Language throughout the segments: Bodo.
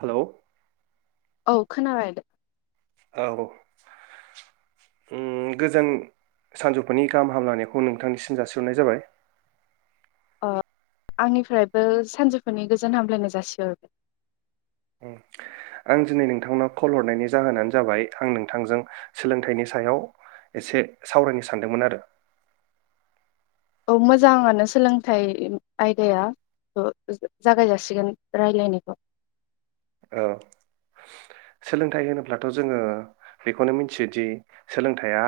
हेलौ औ खोनाबायद औ औ उम गोजान सानजौफुनि गाहाम हामलानायखौ नोंथांनिसिम जासिहनाय जाबाय। अ आंनिफ्रायबो सानजुफुुनि गोजोन हामलायनाय जासिहरबाय। उम, आं दिनै नोंथांनाव कल हरनायनि जाहोनानो जाबाय आं नोंथांजों सोलोंथाइनि सायाव एसे सावरायनो सानदोंमोन आरो औ मोजाङानो सोलोंथाइ आयदाया ओ जागाय जाासिगोन राय्लायनायखौ औ सोलोंथाइ होनोब्लाथ' जोङो बेखौनो मिथियोदि सोलोंथाइया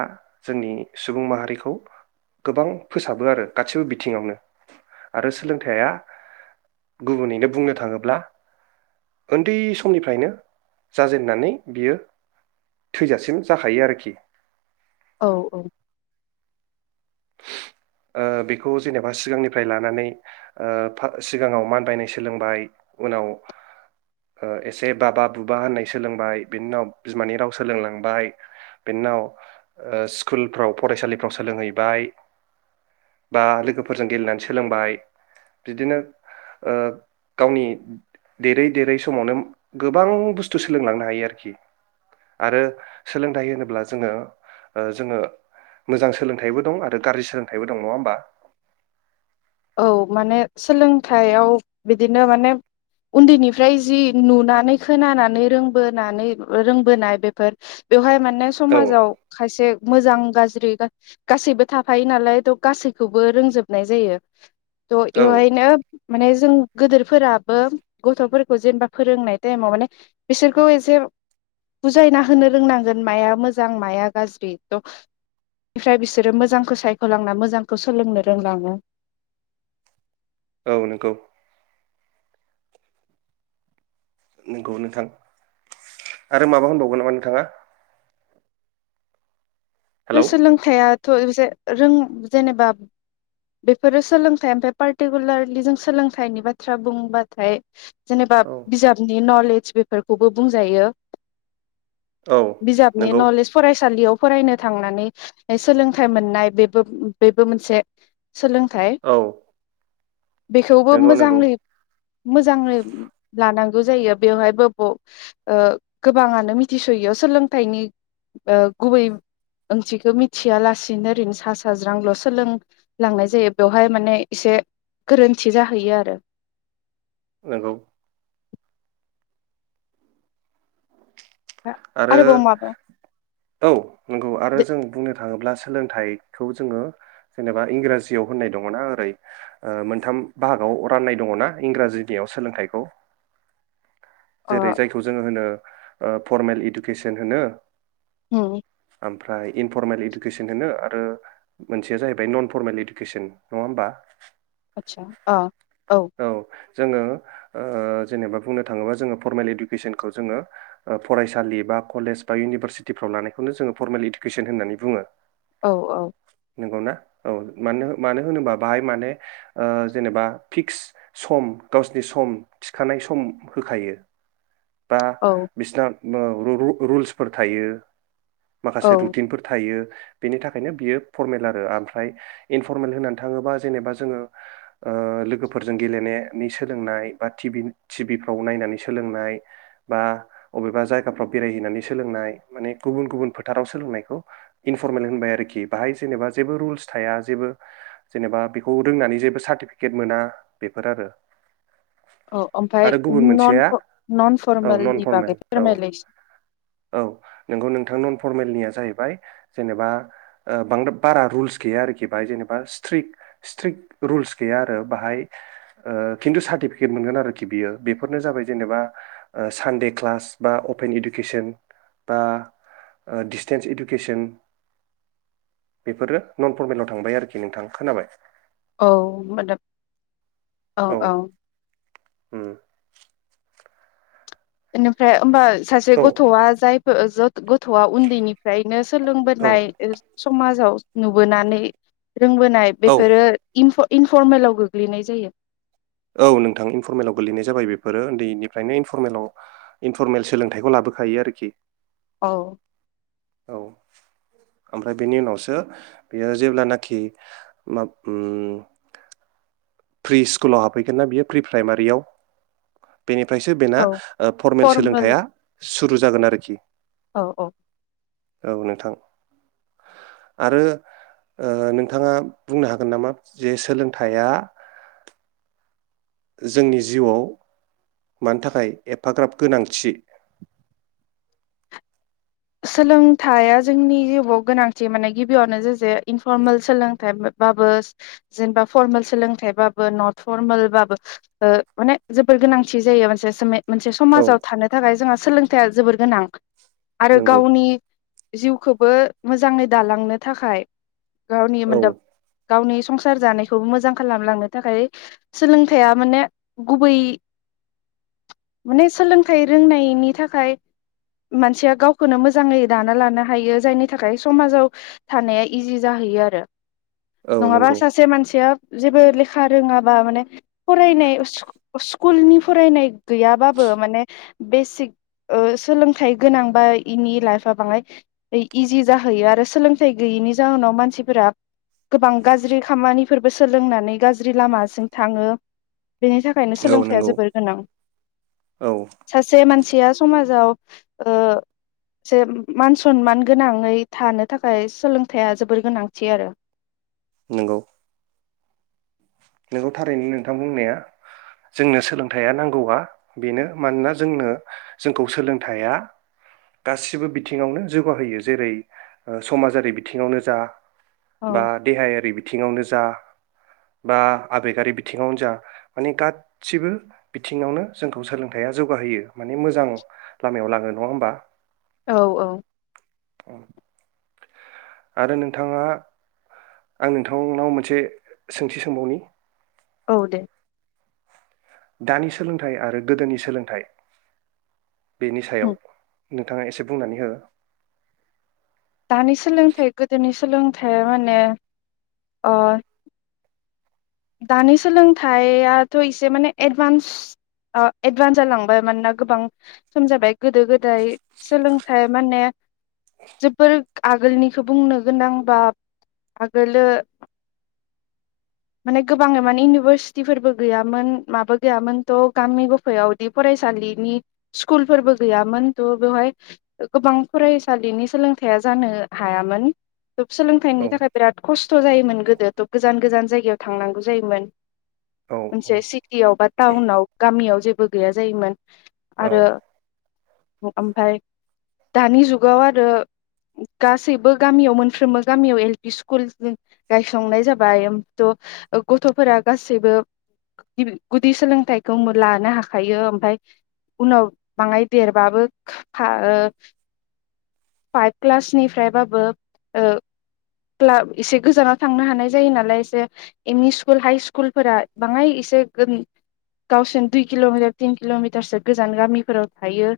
जोंनि सुबुं माहारिखौ गोबां फोसाबो आरो गासिबो बिथिङावनो आरो सोलोंथाइया गुबुनैनो बुंनो थाङोब्ला उन्दै समनिफ्रायनो जाजेेननानै बियो थैजासिम जाखायो आरोखि औ औ ओ बेखौ जेनेबा सिगांनिफ्राय लानानै ओ सिगाङाव मानबायनाय सोलोंबाय उनाव ओ एसे बाबा बुबा होननाय सोलोंबाय बिनि उनाव बिमानि राव सोलोंलांबाय बेनि उनाव ओ स्कुलफ्राव फरायसालिफ्राव सोलोंहैबाय बा लोगोफोरजों गेलेनानै सोलोंबाय बिदिनो ओ गावनि देरै देरै समावनो गोबां बुस्थु सोलोंलांनो हायो आरोखि आरो सोलोंथाइ होनोब्ला जोङो ओ जोङो मोजां सोलोंथाइबो दं आरो आरो गाज्रि सोलोंथाइबो दं नङा होमबा औ माने सोलोंथायाइयाव बिदिनो माने उन्दैनिफ्राय जि नुनानै खोनानानै रोंबोनानै रोंबोनाय बेफोर बेवहाय माने औ समाजाव खायसे मोजां गाज्रि गासैबो थाफायो नालाय थ' गासैखौबो रोंजोबनाय जायो तह औ एवहायनो माने जों गोदोर फोराबो गथ'फोरखौ जेनेबा फोरोंनाय टाइमाव माने बिसोरखौ एसे बुजायना होनो रोंनांगोन माया मोजां माया गाज्रि' ट मफ्राय बिसोरो मोजांखौ सायख'लांना मोजांखौ सोलोंनो रोंलाङो औ नंगौ नंगौ नोंथां आरो माबा होनबावगोन नामा नोंथाङा बे हेलौ सोलोंथाइया थ' रों जेनेबा बेफोरो सोलोंथाइ ओमफ्राय पार्टिकुलारलि जों सोलोंथाइनि बाथ्रा बुंबाथाय जेनेबा औ बिजाबनि नलेज बेफोरखौबो बुंजायो औ बिजाबनि नंगौ नलेज फरायसालियाव फरायनो थांनानै सोलोंथाइ मोननाय बेबो बेबो मोनसे सोलोंथाय औ बेखौबो नंगौ नंगौ मोजाङै मोजाङै लानांगौ जायो बेवहायबो गोबाङानो मिथिस'यैआव सोलोंथाइनि गुबै। ओंथिखौ मिथिया लासिनो ओरैनो सा साज्रांल' सोलोंलांनाय जायो बेवहाय माने एसे गोरोन्थि जाहैयो आरो। नोंगौ। आरो आरोबाव माबा औ नंगौ आरो दे जों बुंनो थाङोब्लासो। सोलोंथाइखौ जोङो जेनेबा इंराजियाव होननाय दङना ओरै मोनथाम बाहागाव राननाय दङना इंराजिनियाव सोलोंथाइखौ। अ जेरै जायखौ जोङो होनो। फर्मेल इडुकेसन होनो। [unintelligible] ओमफ्राय इनफरमेल इदुकेसन होनो, आरो मोनसेया जाहैबाय नन फरमेल इदुकेसन नङा होमबा? आतसा अ। औ। जोङो जेनेबा बुंनो थाङोबा जोङो फरमेल इदुकेसनखौ जोङो, फरायसालि बा कलेज बा इउनिभारसिटिफ्राव लानायखौनो जोङो फरमेल इदुकेसन होननानै बुङो। औ औ। नोंगौनाा औ मानो मानो होनोबा? बाहाय माने जेनेबा फिक्स सम गावसिनि सम थिखानाय सम होखायो। बा औ बिसना रुल्सफोर थायो। औ माखासे रुटिनफोर थायो। बेनि थाखायनो बियो फरमेल आरो, ओमफ्राय इनफरमेल होननानै थाङोबा जेनेबा जोङो लोगोफोरजों गेलेनायनि सोलोंनाय बा टि टिभिफ्राव नायनानै सोलोंनाय। बा बबेबा जायगाफ्राव बेरायहैनानै सोलोंनाय माने गुबुन गुबुन फोथाराव सोलोंनायखौ इनफरमेल होनबाय आरोखि बाहाय जेनेबा जेबो रुल्स थाया जेबो जेनेबा बेखौ रोंनानै जेबो सार्टिफिकेट मोना बेफोर आरो। औ आरो ओमफ्राय गुबुन मोनसेया नन नन औ नन फरमेलनि बागै फरमेल औ फोरमायलाय औ नोंगौ नोंथां, नन फरमेलनिया। जाहैबाय जेनेबा बारा रुलस गैया आरोखि बाहाय जेनेबा स्ट्रिक स्ट्रिक रुलस गैया आरो, बाहाय खिन्थु सार्टिफिकेट मोनगोन आरोखि बियो बेफोरनो जाबाय जेनेबा। ओ सानडे क्लास बा अपेन इडुकेसन बा डिसटेन्स इडुकेसन बेफोरो नन फरमेलाव थांबाय आरोखि, नोंथां खोनाबाय? औ मादद औ औ। उ बेनिफ्राय होमबा सासे औ गथ'आ जाय गथ'आ उन्दैनिफ्रायनो औ सोलोंबोनाय समाजाव नुबोनानै रोंबोनाय औ बेफोरो इनफरमेलाव गोग्लैनाय जायो। औ नोंथां इनफरमेलाव गोलैनाय जाबाय बेफोरो उन्दैनिफ्रायनोनफरमेलाव इनफरमेल सोलोंथाइखौ लाबोखायो आरोखि। औ। औ ओमफ्राय बेनि उनावसो बियो जेब्लानाखि मा प्रि स्कुलाव हाबफैगोन ना बियो प्रि प्राइमारियाव? बेनिफ्रायसो बेना फरमेल सोलोंथाइया सुरु जागोन आरोखि। औ औ। औ नोंथां आरो नोंथाङा बुंनो हागोन नामा जे सोलोंथाइया जोंनि जिउआव मानि थाखाय एफाग्राब गोनांथि? सोलोंथाइया जोंनि जिउआव गोनांथि माने गिबियावनो जेसे इनफरमेल सोलोंथाइ बाबो जेनेबा फरमेल सोलोंथाइ बाबो नट फरमेलबाबो माने जोबोर गोनांथि जायो मोनसे मोनसे औ समाजाव थानो थाखाय जोंहा सोलोंथायाइा जोबोर गोनां। आरो नंगौ गावनि जिउखौबो मोजाङै दालांनो थाखाय गावनि औ मोन्दां गावनि संसार जानायखौबो मोजां खालामलांनो थाखाय सोलोंथाइया माने गुबै माने सोलोंथाइ रोंनायनि थाखाय मानसिया गावखौनो मोजाङै दाना लानो हायो जायनि थाखाय समाजाव थानाया इजि जाहैयो आरो औ नङाबा नंगौ सासे मानसिया जेबो लेखा रोङाबा माने फरायनाय स्कुलनि फरायनाय गैयाबाबो माने बेसिक सोलोंथाइ गोनां बा इनि लाइफआ बांद्राय इजि जाहैयो आरो सोलोंथाइ गैयैनि जाहोनाव मानसिफोरा गोबां गाज्रि खामानिफोरबो सोलोंनानै गाज्रि लामाजम थाङो। बेनि थाखायनो औ सोलोंथाइया नंगौ जोबोर गोनां। औ सासे मानसि मानसेया समाजाव जे मान सनमान गोनाङै थानो थाखाय सोलोंथाइया जोबोर गोनांथि आरो। नंगौ। नोंगौ थारैनो नोंथां बुंनाया जोंनो सोलोंथाइया नांगौआ बेनो मानोना जोंनो जोंखौ सोलोंथाइया गासिबो बिथिङावनो जौगाहोयो जेरै समाजारि बिथिङावनो जा बा औ देहायारि बिथिङावनो जा बा आबेगारि बिथिङावनो जा माने गासिबो बिथिङावनो जोंखौ सोलोंथाइया जौगाहोयो माने मोजां लामायाव लाङो नङा होमबा? औ औ। औ। आरो नोंथाङा आं नोंथांनाव मोनसे सोंथि सोंबावनि औ दे दानि सोलोंथाइ आरो गोदोनि सोलोंथाइ बेनि उम सायाव नोंथाङा एसे बुंनानै हो। दानि सोलोंथाइ गोदोनि सोलोंथाइया माने दानि सोलोंथाइयाथ' एसे माने एडभान्स एडभान्स जालांबाय मानोना गोबां सम जाबाय गोदो गोदाय सोलोंथाइ माने जोबोर आगोलनिखौ बुंनो गोनां बा आगोलो माने गोबाङै माने इउनिभारसिटिफोरबो गैयामोन माबो गैयामोन थ' गामि गफायावदि फरायसालिनि स्कुलफोरबो गैयामोन थह बेवहाय गोबां फरायसालिनि सोलोंथाइया जानो हायामोन। थब सोलोंथाइनि औ थाखाय बिराद खस्थ' जायोमोन गोदो थब गोजान गोजान जायगायाव थांनांगौ जायोमोन औ औ मोनसे सिटियाव बा टाउनाव गामियाव जेबो गैया जायोमोन। आरो ओमफाय दानि जुगाव आरो गासैबो गामियाव मोनफ्रोमबो गामियाव एल पि स्कुल गायसंनाय जाबाय थ' गथ'फोरा गासैबो गुदि सोलोंथाइखौ लानो हाखायो ओमफ्राय उनाव बाङाय देरबाबो फाइभ क्लासनिफ्रायबाबो ओ एसे गोजानाव थांनो हानाय जायो नालाय एसे एम इ स्कुल हाइ स्कुलफोरा बाङाय इसे गावसोरनो दुइ किल'मिटार तिन किल'मिटारसो गोजान गामिफोराव थायो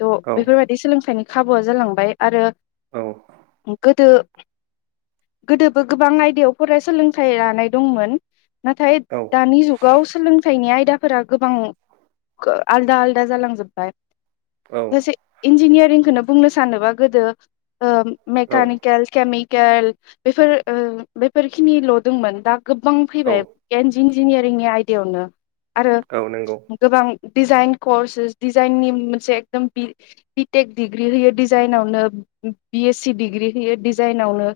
थ' औ बेफोरबायदि सोलोंथाइनि खाबुआ जालांबाय आरो औ गोदो गोदोबो गोबां आयदायाव फरायसोलों थाइ लानाय दंमोन नाथाय औ दानि जुगाव सोलोंथाइनि आयदा फोर गोबां आलदा आलदा जालांजोबबाय ससे इन्जिनियारिंखौनो बुंनो सानोबा गोदो ओ औ मेकानकेल केमि बेफोर ओ बेफोरखिनिल दोंमोनदा गोबां औ फैबाय इन्जिनियारिंनि आयदिायावनो आरो औ नंगौ गोबां डिजाइन कर्सेस डिजाइननि मोनसे एकदम बिटेक डिग्रि होयो डिजाइनावनो बिएस सि डिग्रि होयो डिजाइनावनो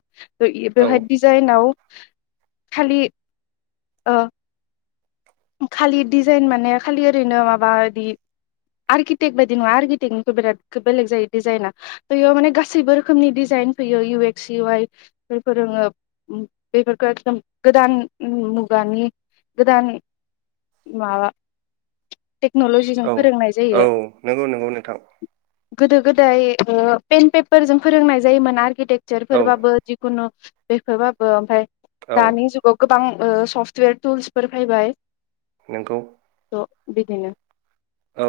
औ बेवहाय डिजाइनाव [inaudible] खालि ओ खालि डिजाइन माने खालि ओरैनो माबा बिदि आर्किटेक्ट बायदि नङा आर्किटेक्टनिखौ बिराद बेलेग जायो डिजाइना थ बेयाव माने गासैबो रोखोमनि डिजाइन फैयो इउ एक्स इउवाइ बेफोरोङो बेफोरखौ एखदम गोदान मुगानि गोदान माबा टेक्न'लजिजों औ फोरोंनाय औ जायो नंगौ नंगौ नोंथां गोदो गोदाय पेन पेपार जों फोरोंनाय जायोमोन आरकिटेक औ जोरफोर बाबो जिखुनु। बेफोरबाबो ओमफाय। औ दानि जुगाव गो बां सफ्टवेर टुल्सफोर फैबाय। नोंगौ। बिदिनो। औ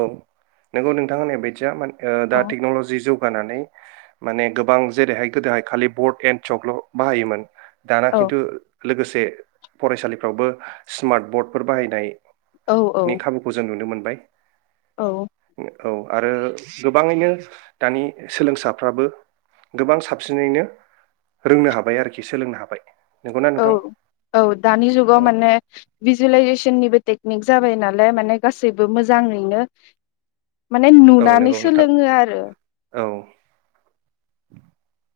नोंगौ नोंथां होननाय बायदिया। दा औ टेक्न'लजि जौ। नानै गोबां जेरैहाय गोदोहाय खालि बर्ड एन चकल' बाहायोमोन। दाना औ खिन्थु। लोगोसे फरायसालिफ्रावबो स्मार्ट बर्डफोर बाहायनाय। औ औ नि खाबुखौ जों नुनो मोन बाय। औ। औ आरो गोबाङैनो दानि सोलोंसाफ्राबो गोबां साबसिनैनो रोंनो हाबाय आरोखि सोलोंनो हाबाय। नंगौना औ नोंथां औ दानि औ जुगाव माने भिजुलाइजेसननिबो। टेकनिक जाबाय नालाय माने गासैबो मोजाङैनो माने औ नुनानै नंगौ नोंथां सोलोङो आरो। [inaudible]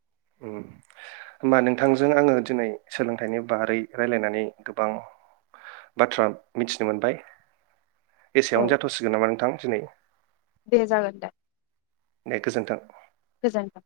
होमबा नोंथांजों आङो दिनै सोलोंथाइनि बारै रायलायनानै गोबां बाथ्रा मिथिनो मोनबाय। औ एसेयावनो जाथ'सिगोन नामा नोंथां दिनै। दे जागोन दे। दे गोजोन्थों। गोजोन्थों।